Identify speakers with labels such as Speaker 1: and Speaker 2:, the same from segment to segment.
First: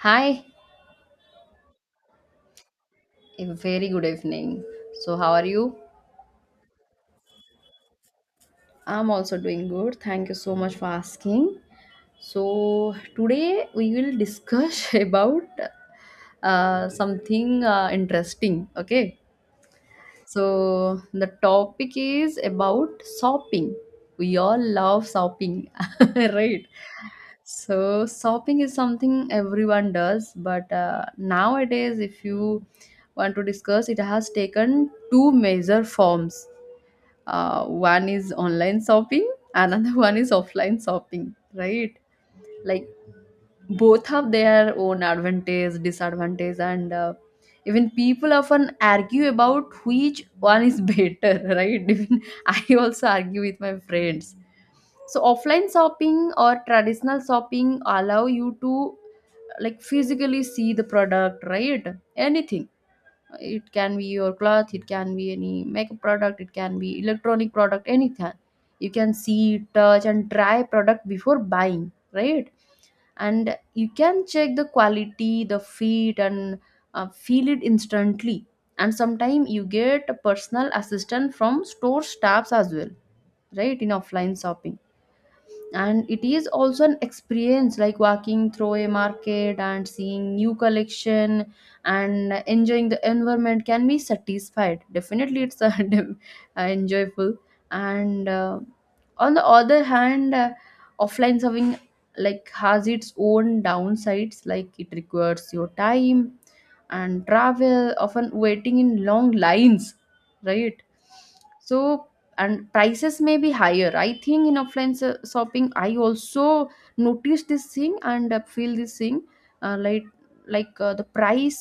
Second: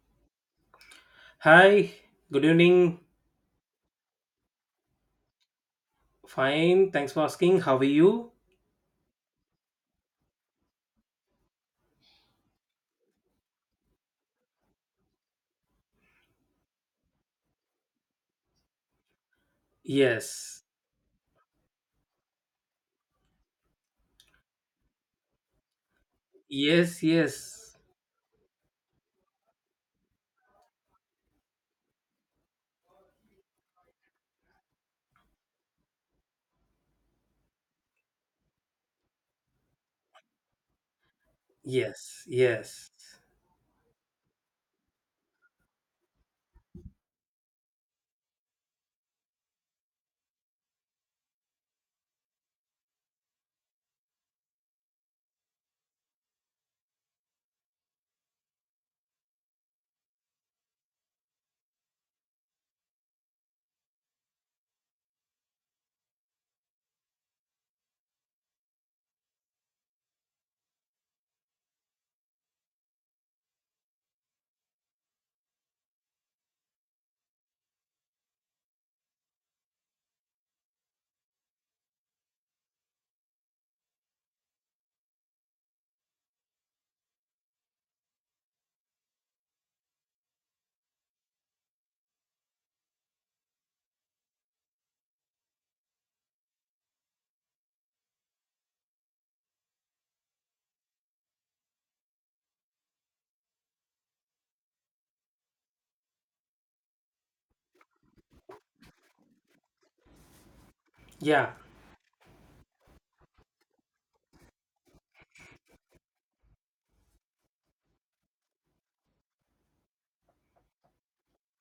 Speaker 1: Hi,
Speaker 2: Hi, good evening.
Speaker 1: a very good evening. So, how are you?
Speaker 2: Fine, thanks for asking. How are you?
Speaker 1: I'm also doing good. Thank you so much for asking. So, today we will discuss about something interesting. Okay.
Speaker 2: Yes,
Speaker 1: So the topic is about shopping. We all love shopping, right?
Speaker 2: yes, yes,
Speaker 1: So shopping is something everyone does, but nowadays, if you want to discuss, it has taken two major forms. One is online shopping, another one is offline shopping, right?
Speaker 2: yes,
Speaker 1: Like
Speaker 2: yes,
Speaker 1: both have their own advantage disadvantage and even people often argue about which one is better, right? Even I also argue with my friends. So offline shopping or traditional shopping allow you to, like, physically see the product, right? Anything, it can be your cloth, it can be any makeup product, it can be electronic product, anything. You can see, touch, and try product before buying, right? And you can check the quality, the fit, and feel it instantly. And sometimes you get a personal assistant from store staffs as well, right, in offline shopping. And it is also an experience. Like walking through a market and seeing new collection and enjoying the environment can be satisfied, definitely. It's a enjoyable. And on the other hand, offline serving, like, has its own downsides. Like it requires your time and travel, often waiting in long lines, right?
Speaker 2: yeah,
Speaker 1: So, and prices may be higher. I think in offline shopping I also notice this thing and feel this thing. uh, like like, the price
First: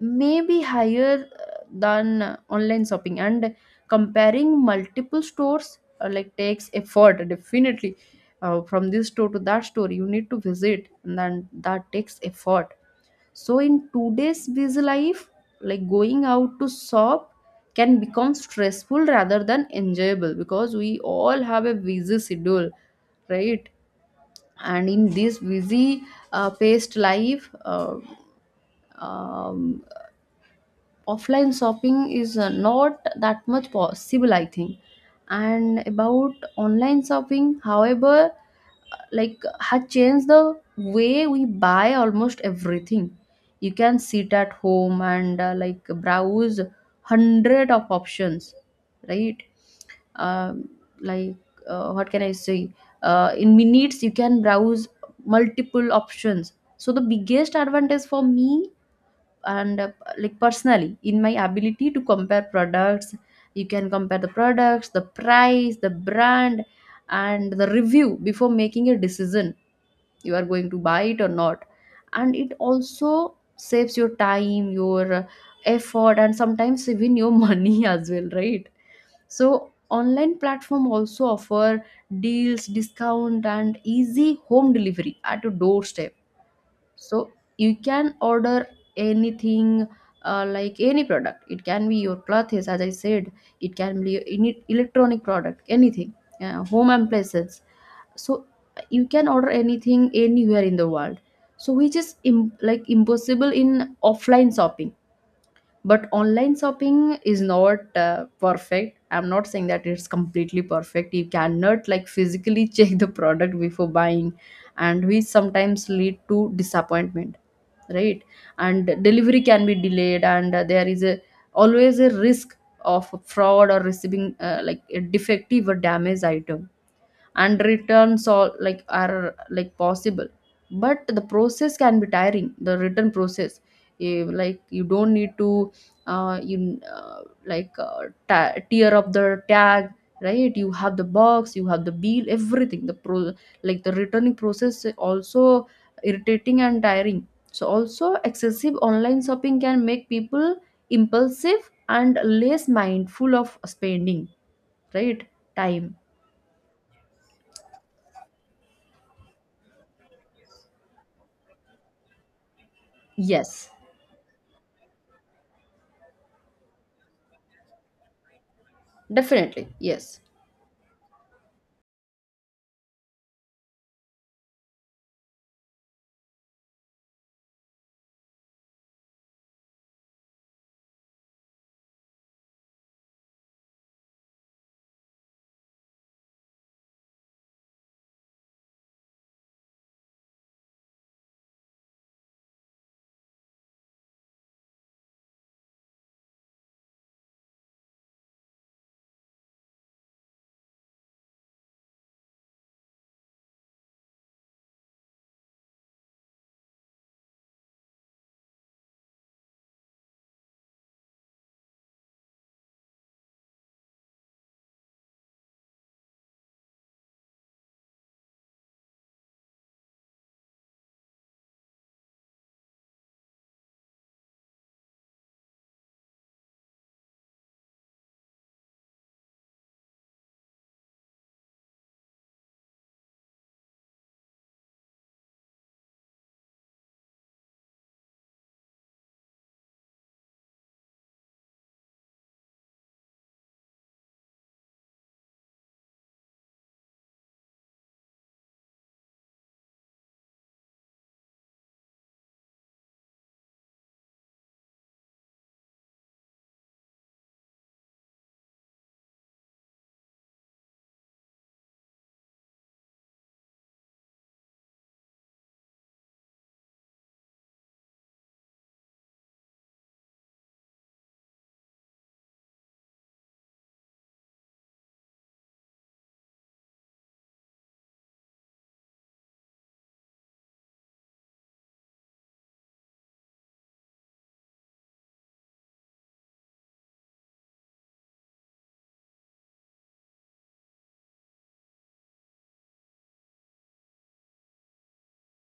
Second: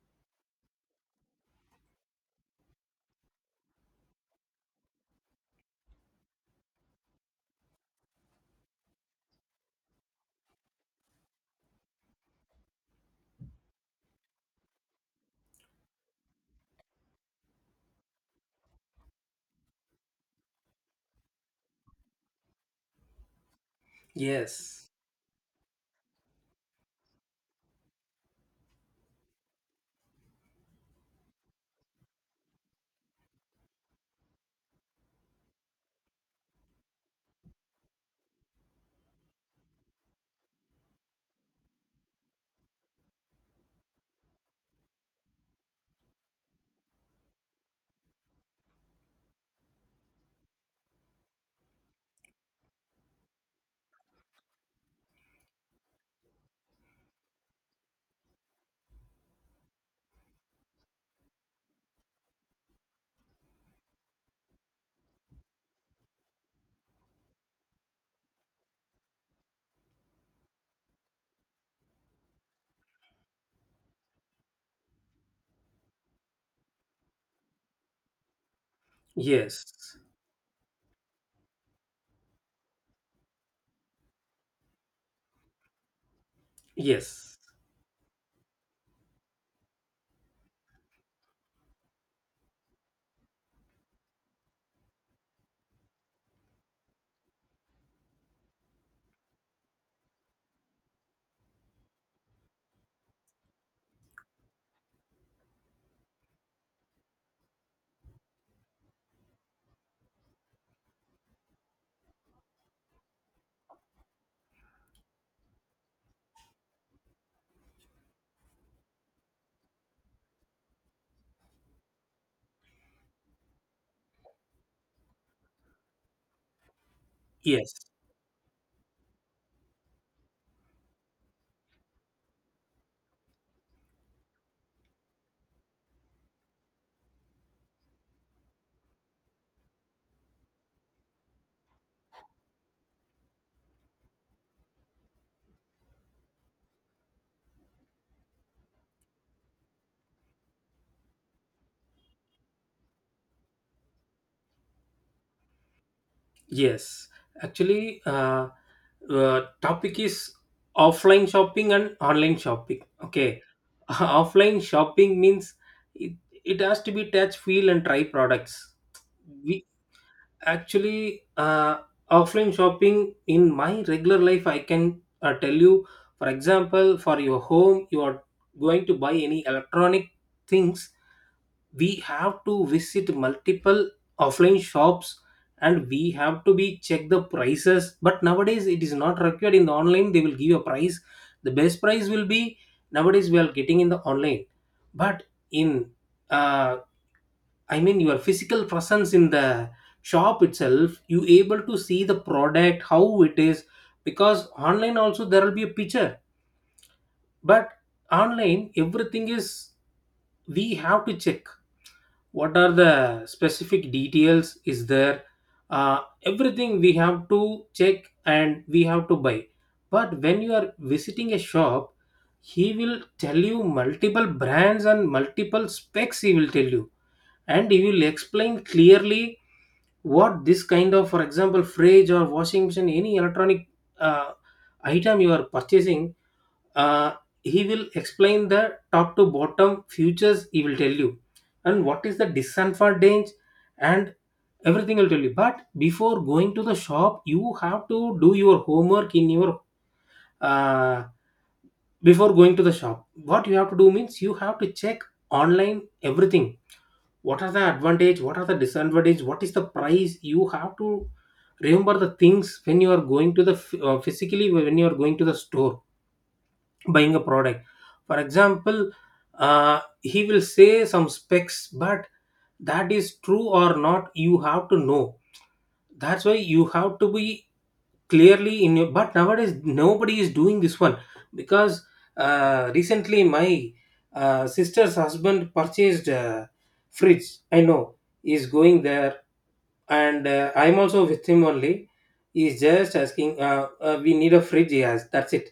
Speaker 1: may be higher than online shopping. And comparing multiple stores, like, takes effort, definitely. From this store to that store you need to visit and then that takes effort. So in today's busy life, like going out to shop can become stressful rather than enjoyable because we all have a busy schedule, right? And
Speaker 2: yes,
Speaker 1: in this busy, paced life, um, offline shopping is not that much possible, I think. And about online shopping, however, like had changed the way we buy almost everything. You can sit at home and like browse hundred of options, right? um, like, what can I say, in minutes you can browse multiple options. So the biggest advantage for me, and like, personally, in my ability to compare products. You can compare the products, the price, the brand, and the review before making a decision. You are going to buy it or not. And it also saves your time, your effort, and sometimes even your money as well, right? So
Speaker 2: yes,
Speaker 1: online platform also offer deals, discount, and easy home delivery at your doorstep. So
Speaker 2: yes,
Speaker 1: you can order anything, like any product. It can be your clothes, as I said. It can be any electronic product, anything, home appliances. So you can order anything anywhere in the world, so which is like impossible in offline shopping. But online shopping is not perfect. I'm not saying that it's completely perfect. You cannot, like, physically check the product before buying, and which sometimes lead to disappointment, right? And delivery can be delayed, and there is a always a risk of fraud or receiving like a defective or damaged item. And
Speaker 2: yes,
Speaker 1: returns all, like, are, like, possible. But the process can be tiring, the return process. Like, you don't need to, uh, you uh, tear up the tag, right? You have the box, you have the bill, everything. The pro like the returning process is also irritating and tiring. So also, excessive online shopping can make people impulsive and less mindful of spending, right? Time.
Speaker 2: yes. Actually, topic is offline shopping and online shopping. Okay,
Speaker 1: Yes.
Speaker 2: offline shopping means it, it has to be touch, feel, and try products. We
Speaker 1: Definitely. Yes.
Speaker 2: actually, offline shopping in my regular life I can, tell you. For example, for your home, you are going to buy any electronic things, we have to visit multiple offline shops and we have to be check the prices, but nowadays it is not required. In the online they will give a price, the best price will be, nowadays we are getting in the online. But in, uh, I mean your physical presence in the shop itself, you able to see the product, how it is, because online also there will be a picture. But online everything is, we have to check what are the specific details is there. Everything we have to check and we have to buy. But when you are visiting a shop, he will tell you multiple brands and multiple specs he will tell you, and he will explain clearly what this kind of, for example, fridge or washing machine, any electronic, uh, item you are purchasing, uh, he will explain the top to bottom futures he will tell you, and what is the disadvantage, and everything will tell you. But before going to the shop you have to do your homework in your, uh, before going to the shop what you have to do means you have to check online everything, what are the advantage, what are the disadvantage, what is the price. You have to remember the things when you are going to the physically, when you are going to the store buying a product. For example, he will say some specs, but that is true or not you have to know. That's why you have to be clearly in your, but nowadays nobody is doing this one. Because, recently my, sister's husband purchased a fridge. I know he's going there, and, I'm also with him only. He's just asking, we need a fridge he has, that's it.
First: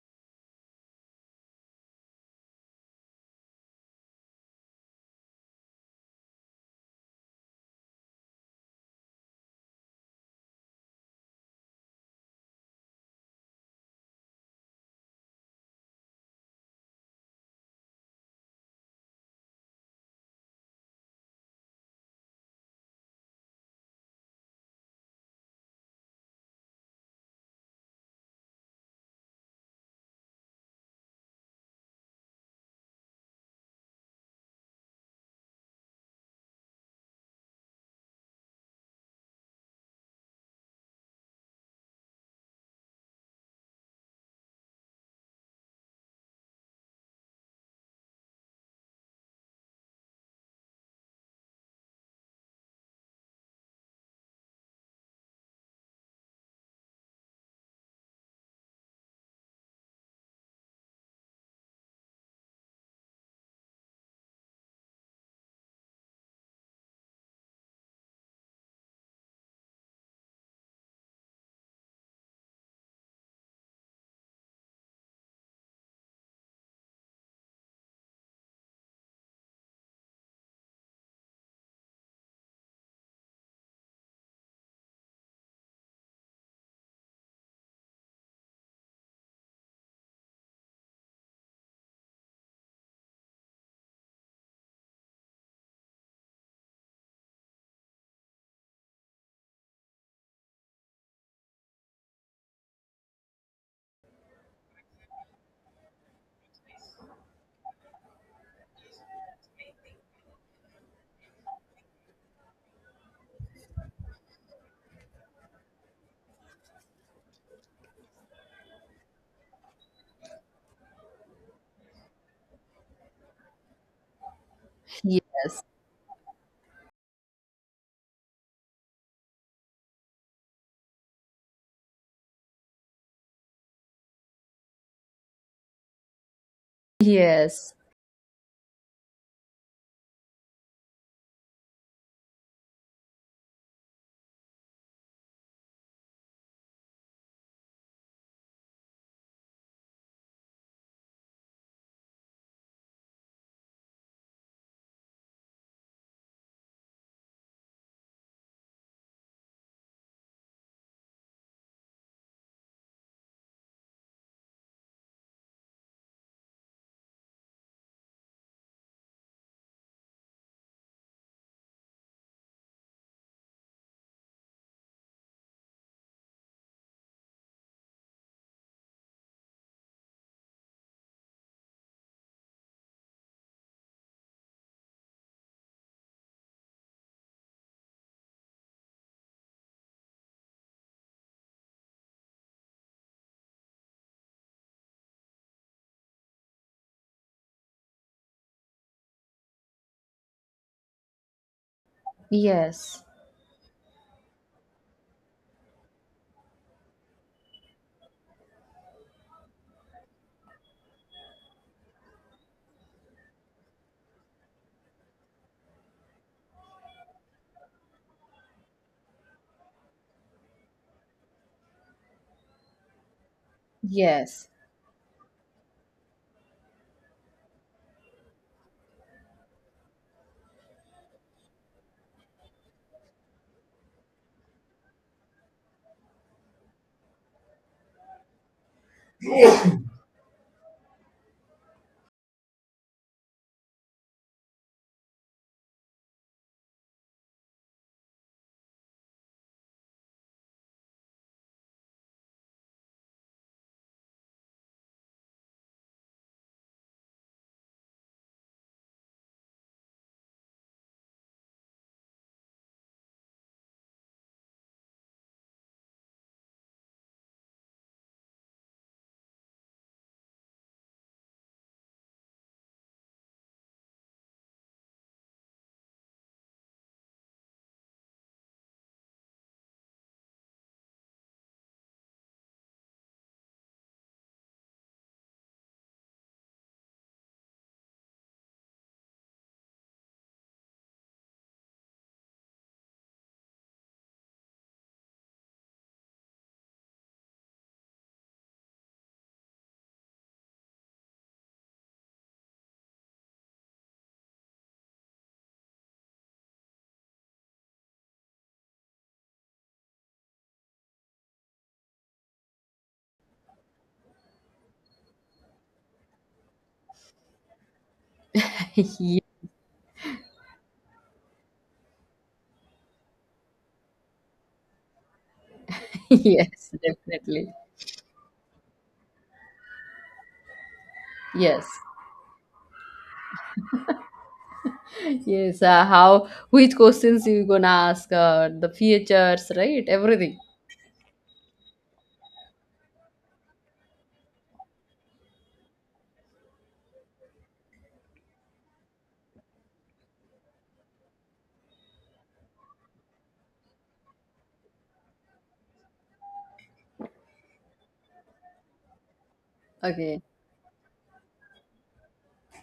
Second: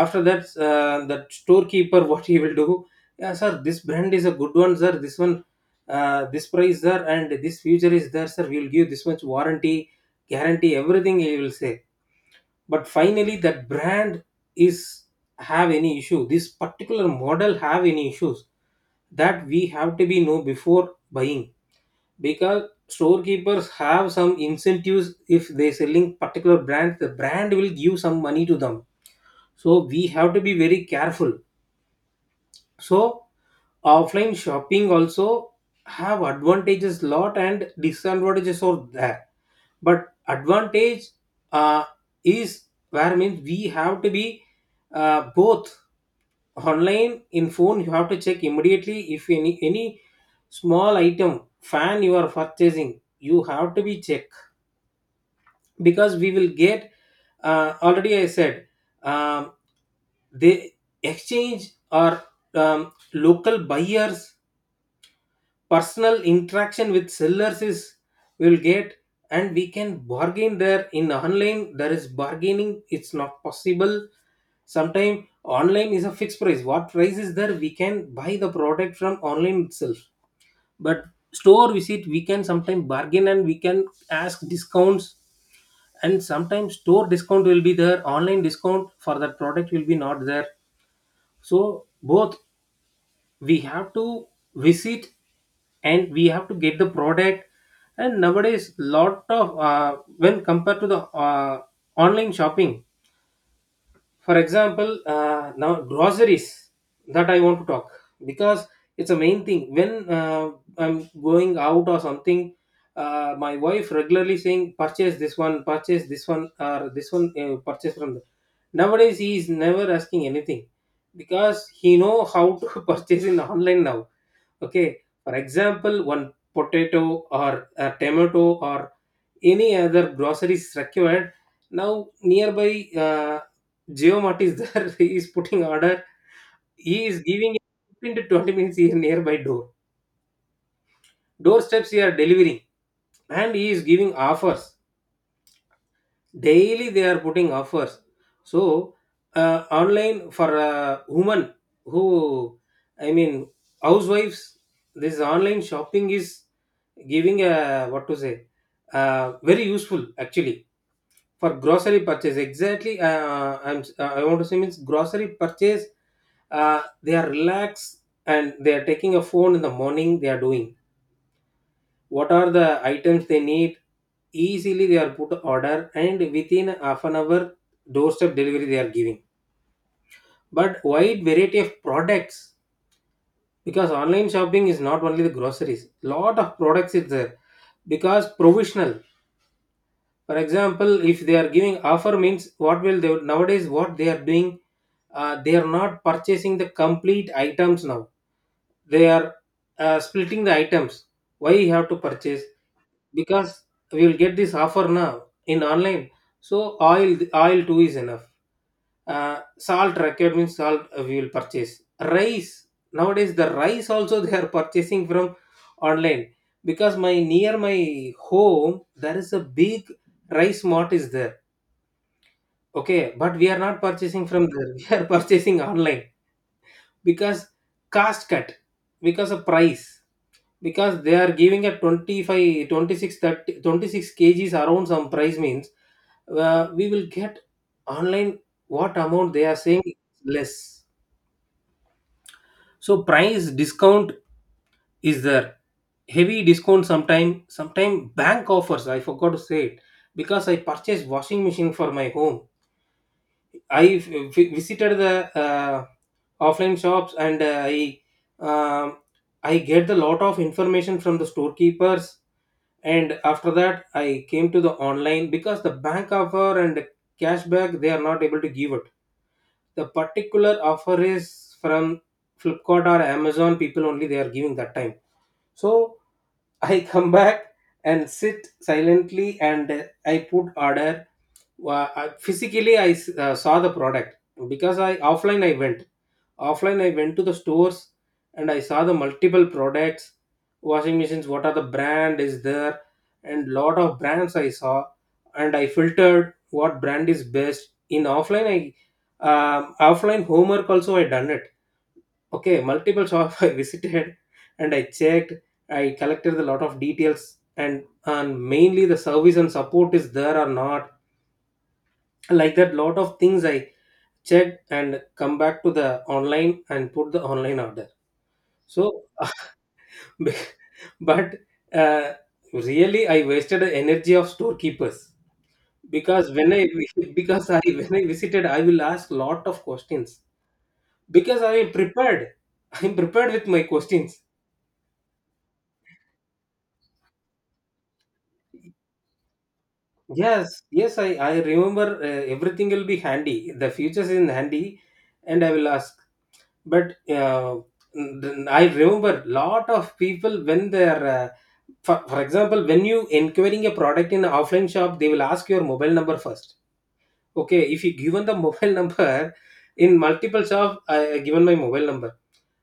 Speaker 2: After that, that storekeeper what he will do, yeah sir this brand is a good one sir, this one, this price sir, and this feature is there sir, we'll give this much warranty guarantee everything he will say. But finally that brand is have any issue, this particular model have any issues, that we have to be know before buying. Because storekeepers have some incentives, if they selling particular brand the brand will give some money to them. So we have to be very careful. So offline shopping also have advantages lot, and disadvantages are there. But advantage, uh, is, where means we have to be, both online in phone you have to check immediately, if any any small item fan you are purchasing, you have to be check. Because we will get, already I said, um, they exchange or, um, local buyers, personal interaction with sellers is we'll get, and we can bargain there. In online there is bargaining, it's not possible. Sometimes online is a fixed price, what price is there we can buy the product from online itself. But store visit we can sometimes bargain and we can ask discounts. And sometimes store discount will be there, online discount for that product will be not there. So both we have to visit and we have to get the product. And nowadays lot of, when compared to the, online shopping. For example, now groceries, that I want to talk, because it's a main thing. When, I'm going out or something, my wife regularly saying purchase this one, purchase this one, or this one, purchase from the, nowadays he is never asking anything, because he know how to purchase in online now, okay. For
Speaker 1: Yes,
Speaker 2: example, one potato or a tomato or any other groceries required, now nearby, geomart is there. He is putting order, he is giving
Speaker 1: yes,
Speaker 2: 15 to 20 minutes, here nearby door, doorsteps he are delivering. And he is giving offers, daily they are putting offers. So, online for, women who, I mean housewives, this online shopping is giving a what to say, very useful actually. For grocery purchase exactly, I want to say means grocery purchase, they are relaxed, and they are taking a phone in the morning they are doing, what are the items they need, easily they are put order, and within half an hour doorstep delivery they are giving. But wide variety of products, because online shopping is not only the groceries, lot of products is there. Because provisional, for example, if they are giving offer means what will they, nowadays what they are doing, they are not purchasing the complete items now, they are, splitting the items, why you have to purchase.
Speaker 1: yes,
Speaker 2: Because we will get this offer now in online. So oil, too is enough. Salt required means salt, we will purchase rice. Nowadays the rice also they are purchasing from online. Because my near my home there is a big rice mart is there, okay, but we are not purchasing from
Speaker 1: yes.
Speaker 2: there. We are purchasing online. Because cost cut, because of price, because they are giving a 25, 26, 30, 26 kgs around some price means, we will get online. What amount they are saying, less. So price discount is there, heavy discount. Sometime bank offers, I forgot to say it. Because I purchased washing machine for my home. I visited the, offline shops, and, um, I get the lot of information from the storekeepers. And after that I came to the online because the bank offer and cashback they are not able to give it. The particular offer is from Flipkart or Amazon people only they are giving that time. So I come back and sit silently and I put order. Physically I saw the product, because I offline I went, offline I went to the stores, and I saw the multiple products, washing machines, what are the brand is there, and lot of brands I saw. And I filtered what brand is best in offline. I, offline homework also I done it, okay. Multiple shop I visited, and I checked. I collected a lot of details, and mainly the service and support is there or not, like that lot of things I checked, and come back to the online and put the online order. So,
Speaker 1: Ye-
Speaker 2: but, uh, really, I wasted the energy of storekeepers. Because when I
Speaker 1: yes,
Speaker 2: because
Speaker 1: definitely.
Speaker 2: I when I visited, I will ask lot of questions, because I
Speaker 1: Yes.
Speaker 2: am prepared. I am prepared with my questions.
Speaker 1: Yes, how, which questions you gonna ask, the features, right? Everything.
Speaker 2: Yes, yes, I remember, everything will be handy. The futures in handy, and I will ask. But, then I remember lot of people when they're, for example, when you inquiring a product in an offline shop they will ask your mobile number first, okay. If you given the mobile number in
Speaker 1: Okay.
Speaker 2: multiple shop, I given my mobile number.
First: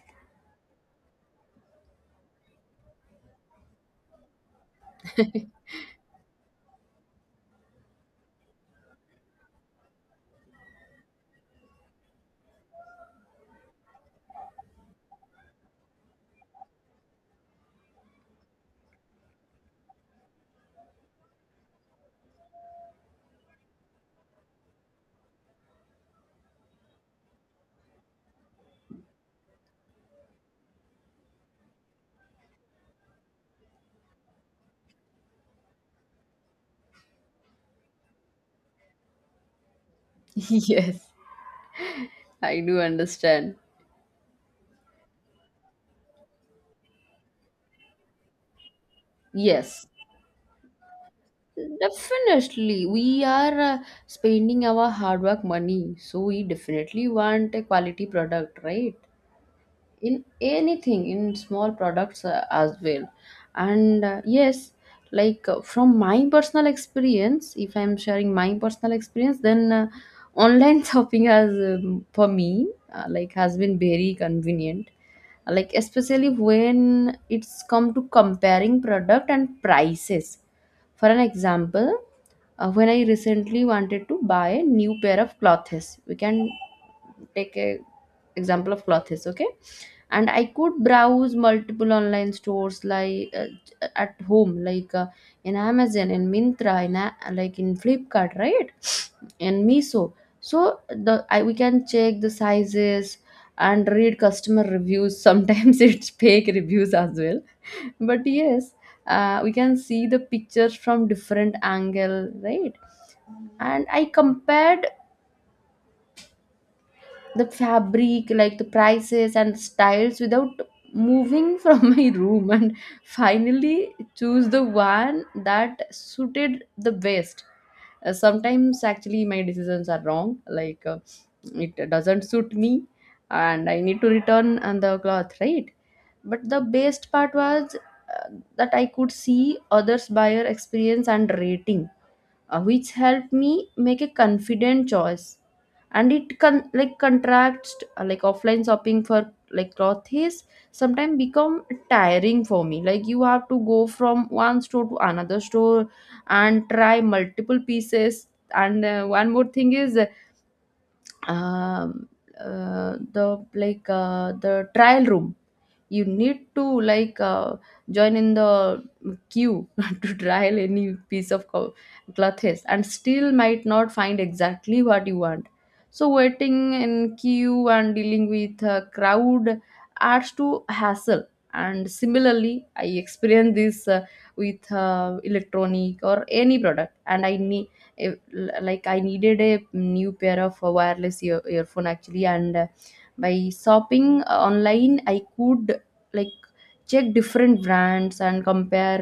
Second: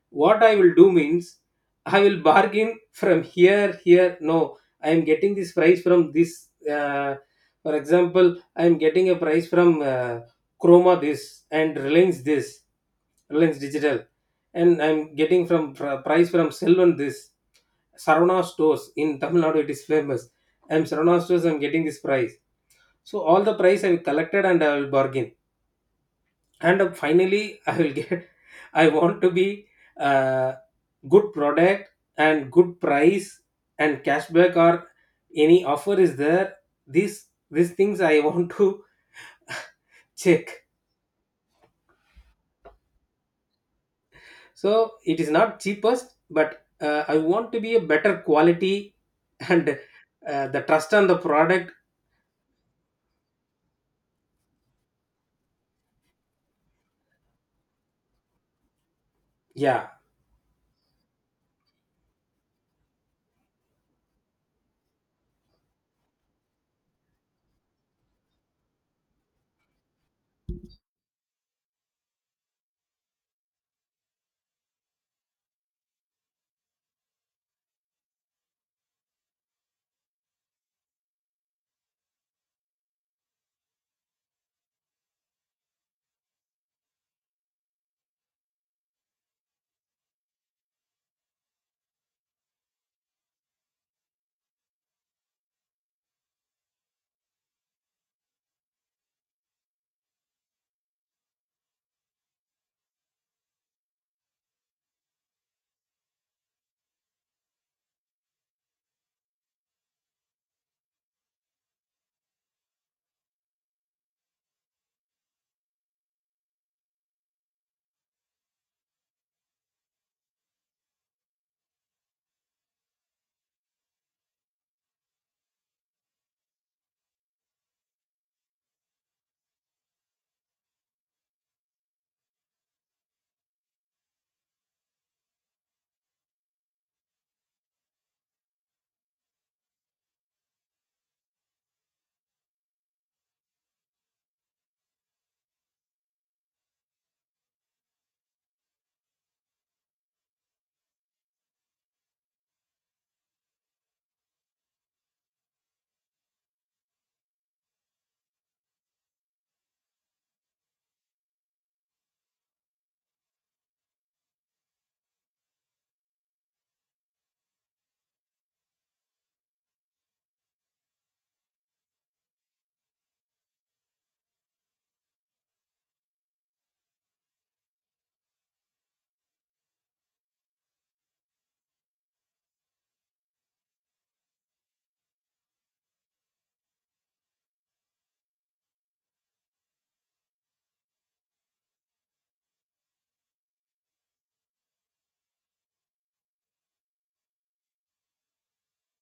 Speaker 2: What I will do means, I will bargain from here, here no I am getting this price from this, uh, for example I am getting a price from, Chroma this, and Reliance this, Reliance Digital, and I'm getting from price from Selvan this, Sarvana Stores in Tamil Nadu, it is famous. I'm Sarvana Stores I'm getting this price. So all the price I have collected and I will bargain. And, finally I will get. I want to be, uh, good product and good price, and cashback or any offer is there, these, things I want to check.
Speaker 1: Yes, I do understand.
Speaker 2: So it is not cheapest, but, I want to be a better quality, and,
Speaker 1: Yes.
Speaker 2: the trust on the product.
Speaker 1: Definitely. We are spending our hard work money. So we definitely want a quality product, right?
Speaker 2: Yeah.
Speaker 1: In anything, in small products as well. And yes, like from my personal experience, if I'm sharing my personal experience, then online shopping has, for me, like, has been very convenient, like especially when it's come to comparing product and prices. For an example, when I recently wanted to buy a new pair of clothes, we can take a example of clothes, okay. And I could browse multiple online stores, like at home, like in Amazon, in Mintra, in like in Flipkart, right? In Miso. So we can check the sizes and read customer reviews. Sometimes it's fake reviews as well, but yes, we can see the pictures from different angle, right? And I compared the fabric, like the prices and styles, without moving from my room, and finally choose the one that suited the best. Sometimes actually my decisions are wrong, like it doesn't suit me and I need to return and the cloth, right? But the best part was uh, that I could see others buyer experience and rating, which help me make a confident choice. And it can, like, contracts like offline shopping for, like, cloth is sometimes become tiring for me. Like you have to go from one store to another store and try multiple pieces. And one more thing is, um, the like, the trial room. You need to, like, join in the queue to trial any piece of clothes, and still might not find exactly what you want. So waiting in queue and dealing with a crowd adds to hassle. And similarly I experience this with electronic or any product. And I ne if, like, I needed a new pair of wireless earphone actually. And by shopping online, I could, like, check different brands and compare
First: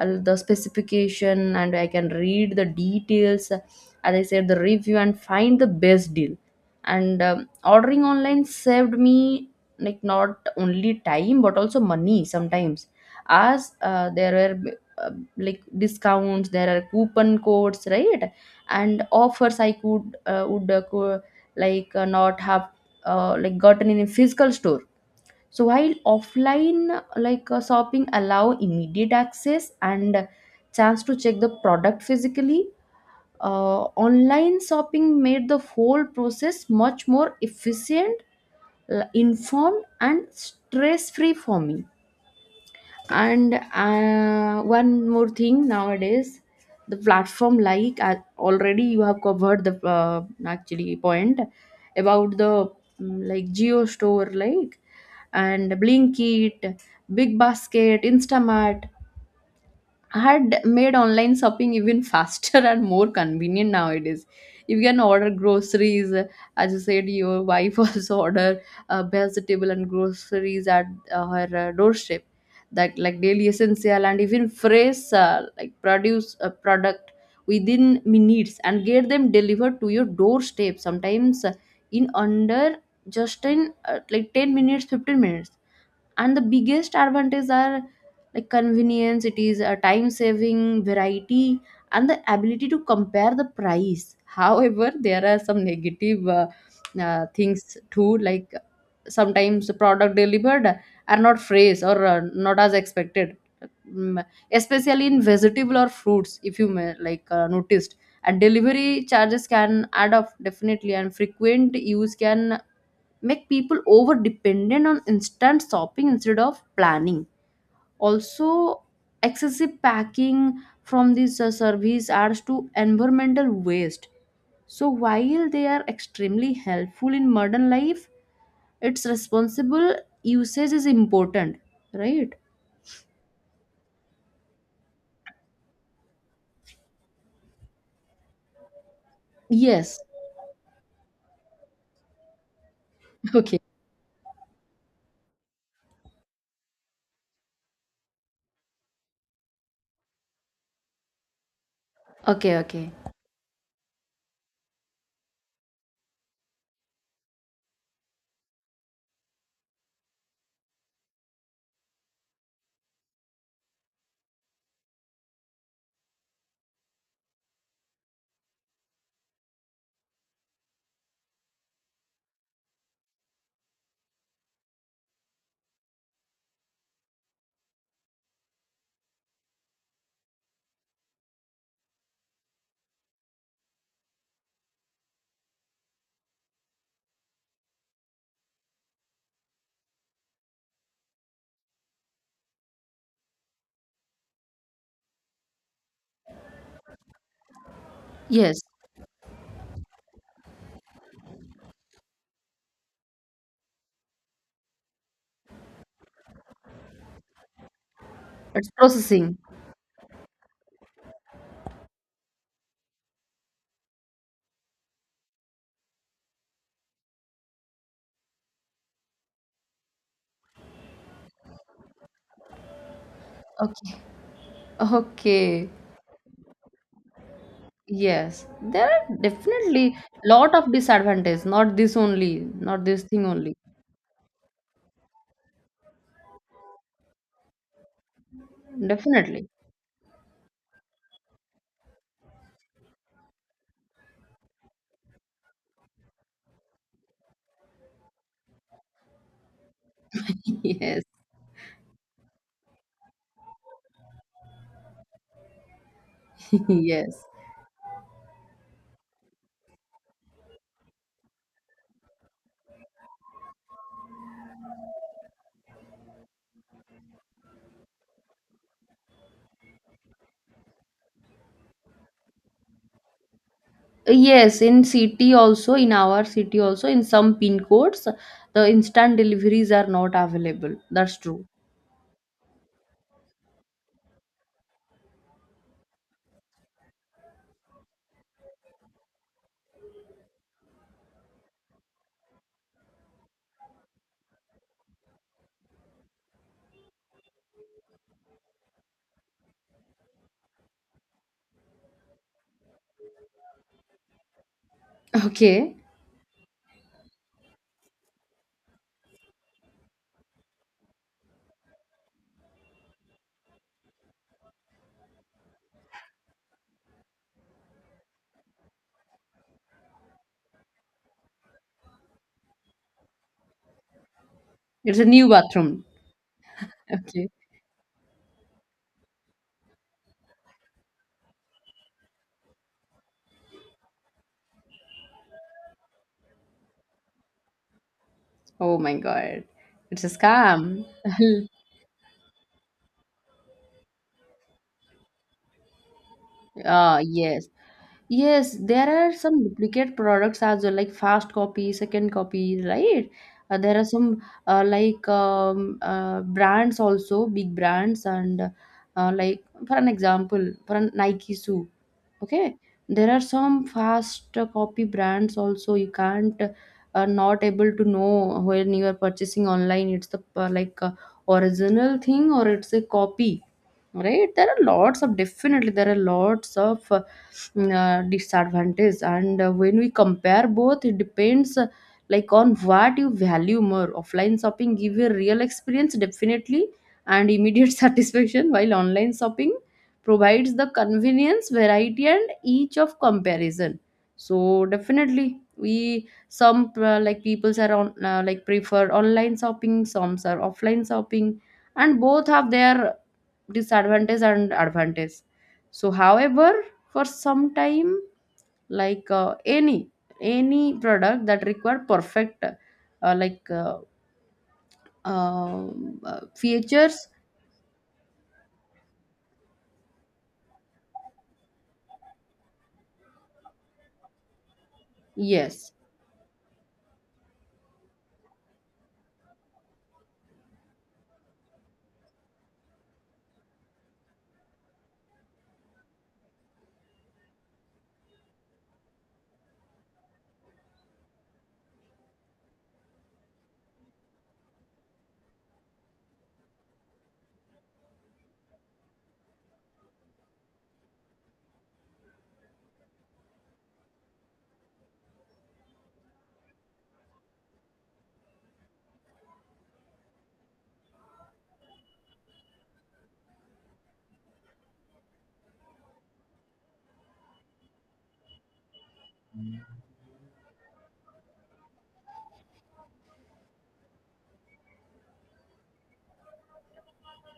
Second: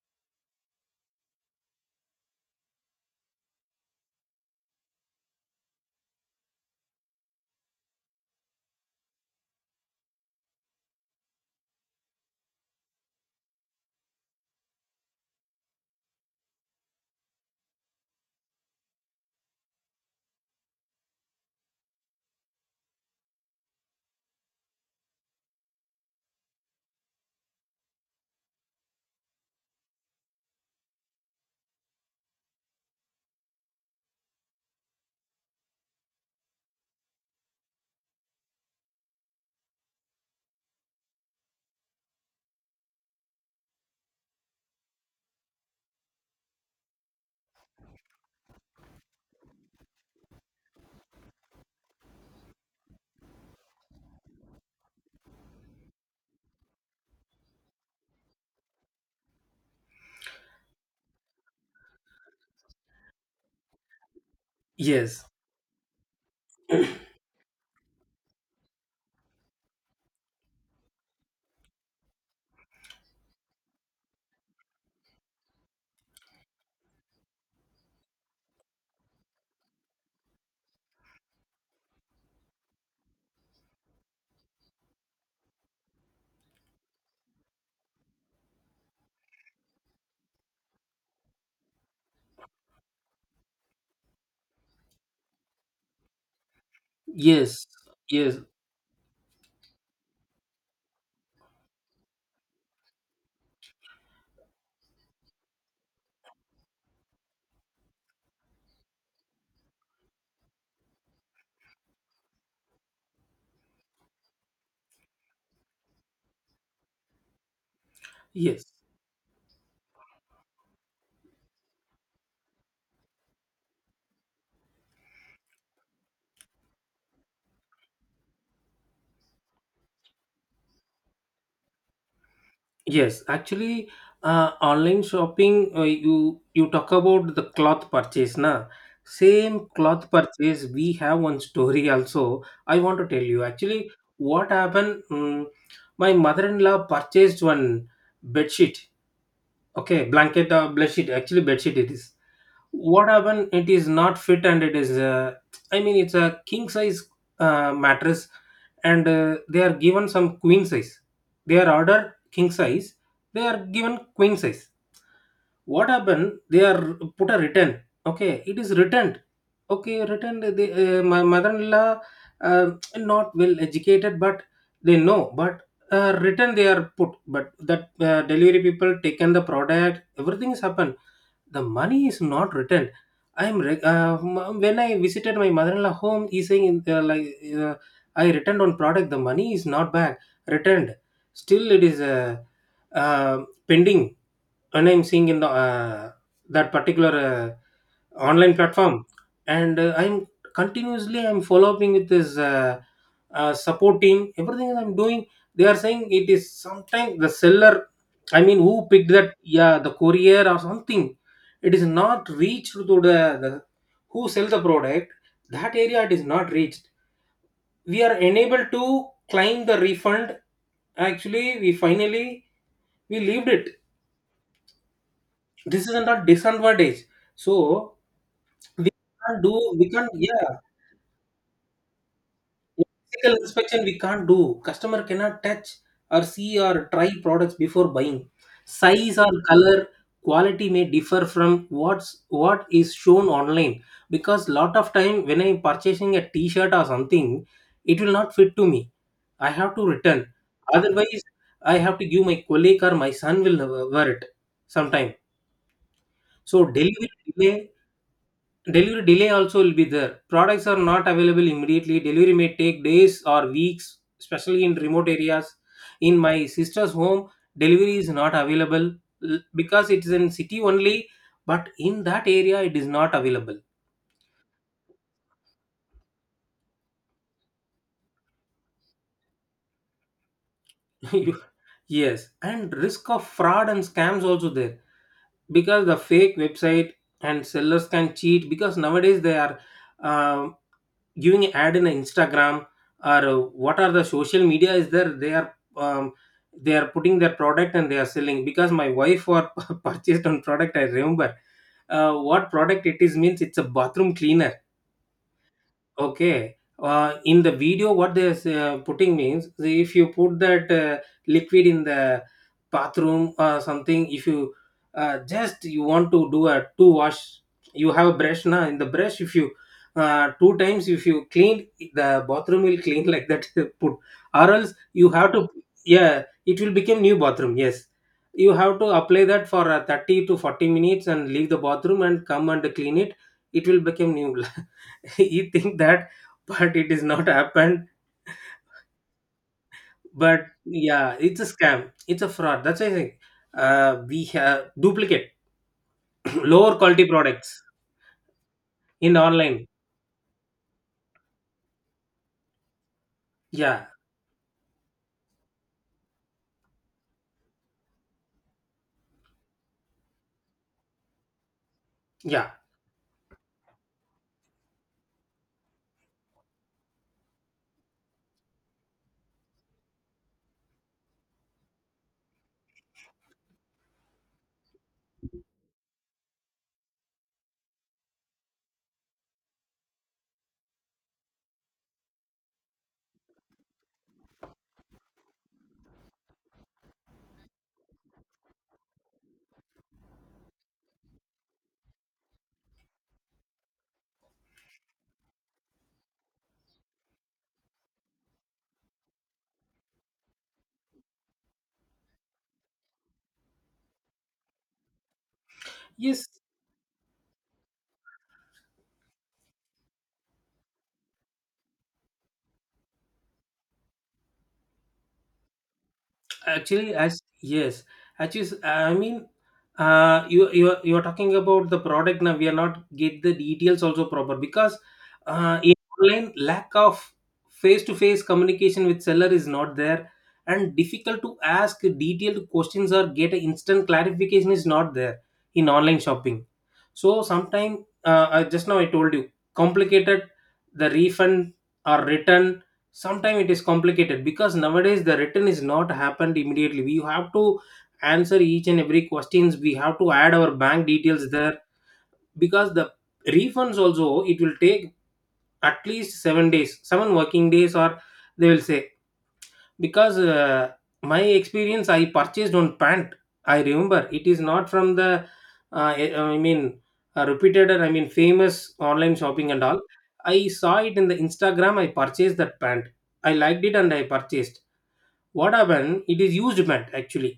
Speaker 1: the specification, and I can read the details, as I said, the review, and find the best deal. And ordering online saved me, like, not only time but also money sometimes, as there were uh, like discounts, there are coupon codes, right? And offers I could would like not have like gotten in a physical store. So while offline, like, shopping allow immediate access and chance to check the product physically, online shopping made the whole process much more efficient, informed, and stress free for me. And one more thing nowadays, the platform, like, already you have covered the actually point about the, like, Geo Store, like, and Blinkit, Big Basket, Instamart had made online shopping even faster and more convenient nowadays. You can
Speaker 2: Yes,
Speaker 1: order groceries, as you said your wife also order vegetable and groceries at her doorstep. That, like, daily essential, and even fresh like produce a product within minutes, and get them delivered to your doorstep, sometimes in under, just in like 10 minutes, 15 minutes. And the biggest advantages are, like, convenience. It is a time saving, variety, and the ability to compare the price. however, there are some negative
Speaker 2: yes,
Speaker 1: things too,
Speaker 2: yes,
Speaker 1: like sometimes the product delivered are not fresh or not as expected. Mm, especially in vegetable or fruits, if you may, like, noticed. And delivery charges can add up, definitely. And frequent use can make people over dependent on instant shopping instead of planning.
Speaker 2: yes.
Speaker 1: Also, excessive packing from this service adds to environmental waste. So while they are extremely helpful in modern life, its responsible usage is important, right?
Speaker 2: Yes, actually, online shopping. You you talk about the cloth purchase, na? Same
Speaker 1: Yes.
Speaker 2: cloth purchase. We have one story also. I want to tell you.
Speaker 1: Okay.
Speaker 2: Actually, what happened? My mother-in-law purchased one bed sheet. Okay, blanket or bed sheet. Actually, bed sheet it is
Speaker 1: Okay. Okay.
Speaker 2: what happened, it is not fit. And it is I mean it's a king size mattress, and they are given some queen size. They are ordered king size, they are given queen size. What happened, they are put a return. Okay, it is returned. Okay, returned they, my mother-in-law, uh, not well educated but they know. But written they are put, but that delivery people taken the product, everything has happened. The money is not returned. I am re- m- When I visited my mother-in-law home, he saying like, uh, I returned on product, the money is not back. Returned, still it is uh, pending. And I'm seeing in the that particular online
Speaker 1: Yes.
Speaker 2: platform. And I'm continuously I'm following with this support team, everything I'm doing. They are saying it is sometimes the seller, I mean
Speaker 1: It's
Speaker 2: who picked that,
Speaker 1: processing.
Speaker 2: yeah, the courier or something. It is not reached to the who sell the product, that area it is not reached. We are unable to claim the refund. Actually, we finally we leaved it.
Speaker 1: Okay. Okay.
Speaker 2: This is not disadvantage. So
Speaker 1: Yes, there
Speaker 2: we
Speaker 1: are
Speaker 2: can't do, we
Speaker 1: definitely
Speaker 2: can't, yeah.
Speaker 1: lot of disadvantages, not this only, not this thing
Speaker 2: Physical
Speaker 1: only.
Speaker 2: inspection we can't do, customer cannot touch or see or try products before buying size or
Speaker 1: Definitely.
Speaker 2: color. Quality may differ from what is shown online, because lot of time when I'm purchasing a t-shirt or something, it will not fit to me, I have to return.
Speaker 1: Yes.
Speaker 2: Otherwise I have to give my colleague, or my son will wear it sometime. So
Speaker 1: Yes.
Speaker 2: delivery delay also will be there. Products are not available immediately, delivery may take days or weeks, especially in remote areas. In my sister's home delivery is not available, l- because it is in city only, but in that area it is not available.
Speaker 1: Yes, in city also, in our city also, in some pin codes, the instant deliveries are not available. That's
Speaker 2: You-
Speaker 1: true.
Speaker 2: yes, and risk of fraud and scams also there, because the fake website and sellers can cheat. Because nowadays they are uh, giving an ad in Instagram, or what are the social media is there, they are putting their product and they are selling. Because my wife were purchased on product, I remember. What product it is means, it's a bathroom cleaner.
Speaker 1: Okay.
Speaker 2: Okay. In the video, what they're putting means, the- if you put that liquid in the bathroom or something, if you just you want to do a two wash, you have a brush now. In the brush, if you two times if you clean, the bathroom will clean like that. Put, or else
Speaker 1: It's a
Speaker 2: you
Speaker 1: new
Speaker 2: have to,
Speaker 1: bathroom.
Speaker 2: yeah, it will become new
Speaker 1: Okay.
Speaker 2: bathroom. Yes, you have to apply that for 30 to 40 minutes and leave the bathroom and come and clean it. It will become new. You think that, but it is not happened.
Speaker 1: Oh my God. It's a
Speaker 2: But
Speaker 1: scam.
Speaker 2: yeah, it's a scam, it's a fraud. That's why I think we have duplicate lower
Speaker 1: Ah,
Speaker 2: quality
Speaker 1: yes.
Speaker 2: products
Speaker 1: Yes, there are
Speaker 2: in
Speaker 1: some
Speaker 2: online.
Speaker 1: duplicate products as well, like fast copy, second copy, right? There
Speaker 2: Yeah,
Speaker 1: are some like brands also, big brands, and like for an example, for an Nike shoe,
Speaker 2: yeah,
Speaker 1: okay. There are some fast copy brands also. You can't, not able to know when you are purchasing online, it's the like original thing or it's a copy, right? There are lots of, definitely there are lots of disadvantage. And when we compare both, it depends, like, on what you value more. Offline shopping give you a real experience, definitely, and immediate satisfaction, while online shopping provides the convenience, variety, and each of comparison. So definitely, we some like peoples are on, like, prefer online shopping, some are offline shopping, and both have their disadvantage and advantage. So,
Speaker 2: yes.
Speaker 1: however, for some time, like any product that require perfect like
Speaker 2: Actually,
Speaker 1: features,
Speaker 2: as yes, actually, I mean, you are talking about the product now. We are not get the details also proper. Because
Speaker 1: yes,
Speaker 2: in online, lack of face to face communication with seller is not there, and difficult to ask detailed questions or get an instant clarification is not there in online shopping. So sometime just now I told you, complicated, the refund or return, sometime it is complicated. Because nowadays the return is not happened immediately, we have to answer each and every questions, we have to add our bank details there. Because the refunds also it will take at least 7 days, 7 working days or they will say. Because my experience, I purchased one pant. I remember it is not from the uh, i I mean, repeated or I mean famous online shopping and all. I saw it in the Instagram, I purchased that pant, I liked it and I purchased. What happened, it is used pant actually.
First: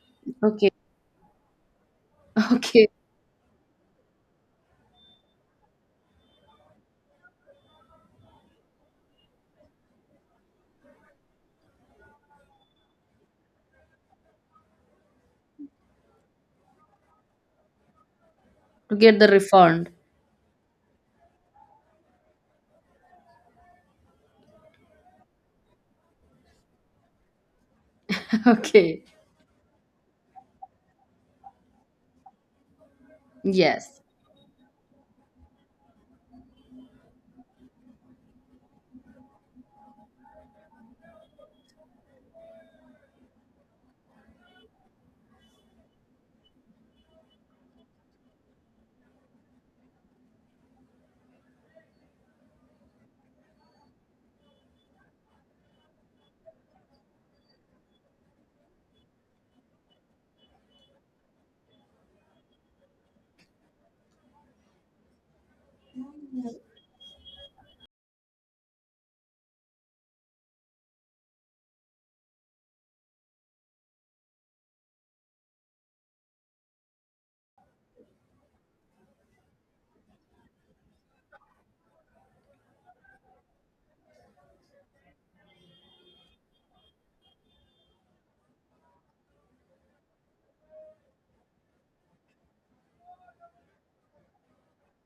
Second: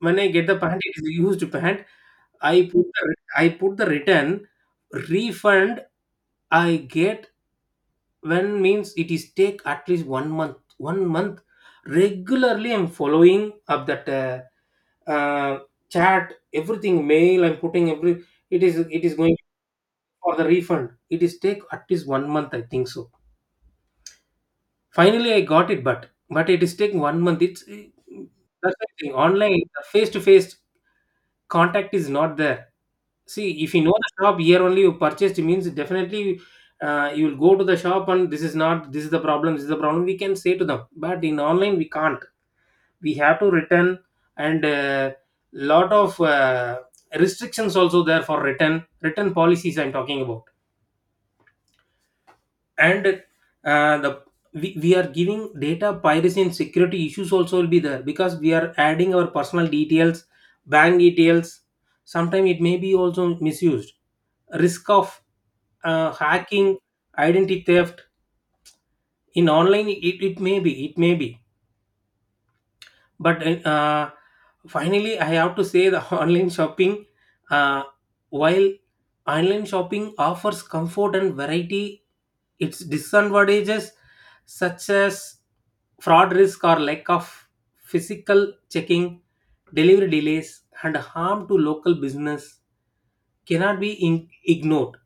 Speaker 2: When I get the
Speaker 1: okay.
Speaker 2: pant, it is a used pant. i put
Speaker 1: okay,
Speaker 2: the, I put the return, refund. I get, when means it is take at least 1 month. Regularly I'm following up that uh, chat, everything mail I'm putting every. It is
Speaker 1: to
Speaker 2: it is
Speaker 1: get the
Speaker 2: going.
Speaker 1: refund.
Speaker 2: For the refund it is take at least 1 month I think so. Finally I got it, but it is taking 1 month. It's that's the
Speaker 1: okay.
Speaker 2: thing, online face to face contact is not there. See, if you know
Speaker 1: Yes,
Speaker 2: the shop here only you purchased means, definitely you will go to the shop and this is not, this is the problem, this is the problem we can say to them. But in online we can't, we have to return. And lot of restrictions also there for return, return policies I'm talking about. And the we are giving, data piracy and security issues also will be there, because we are adding our personal details, bank details, sometimes it may be also misused. Risk of hacking, identity theft in online, it may be, it may be. But uh, finally I have to say the online shopping, uh, while online shopping offers comfort and variety, its disadvantages such as fraud risk, or lack of physical checking, delivery delays, and harm to local business cannot be in- ignored.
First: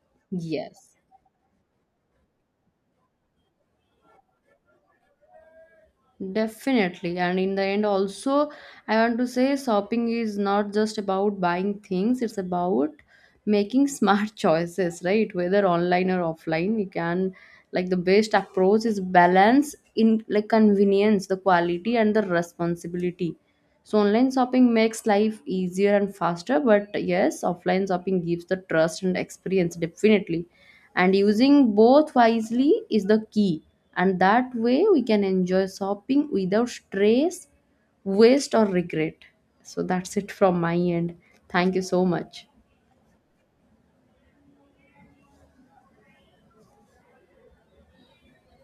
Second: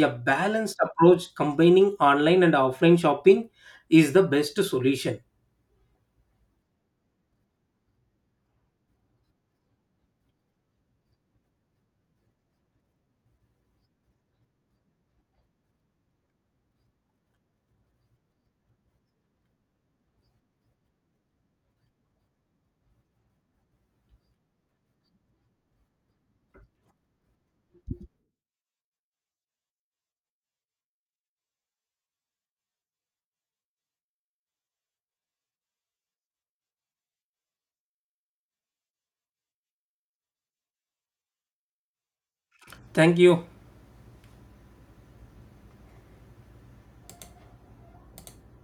Speaker 2: A balanced
Speaker 1: yes,
Speaker 2: approach combining online and offline shopping is the best solution.
Speaker 1: definitely. And in the end, also, I want to say shopping is not just about buying things, it's about making smart choices, right? Whether online or offline, you can, like, the best approach is balance in, like, convenience, the quality, and the responsibility. So, online shopping makes life easier and faster, but yes, offline shopping gives the trust and experience, definitely. And using both wisely is the key, and that way we can enjoy shopping without stress, waste, or regret. So that's it from my end. Thank you so much.
Speaker 2: Thank you.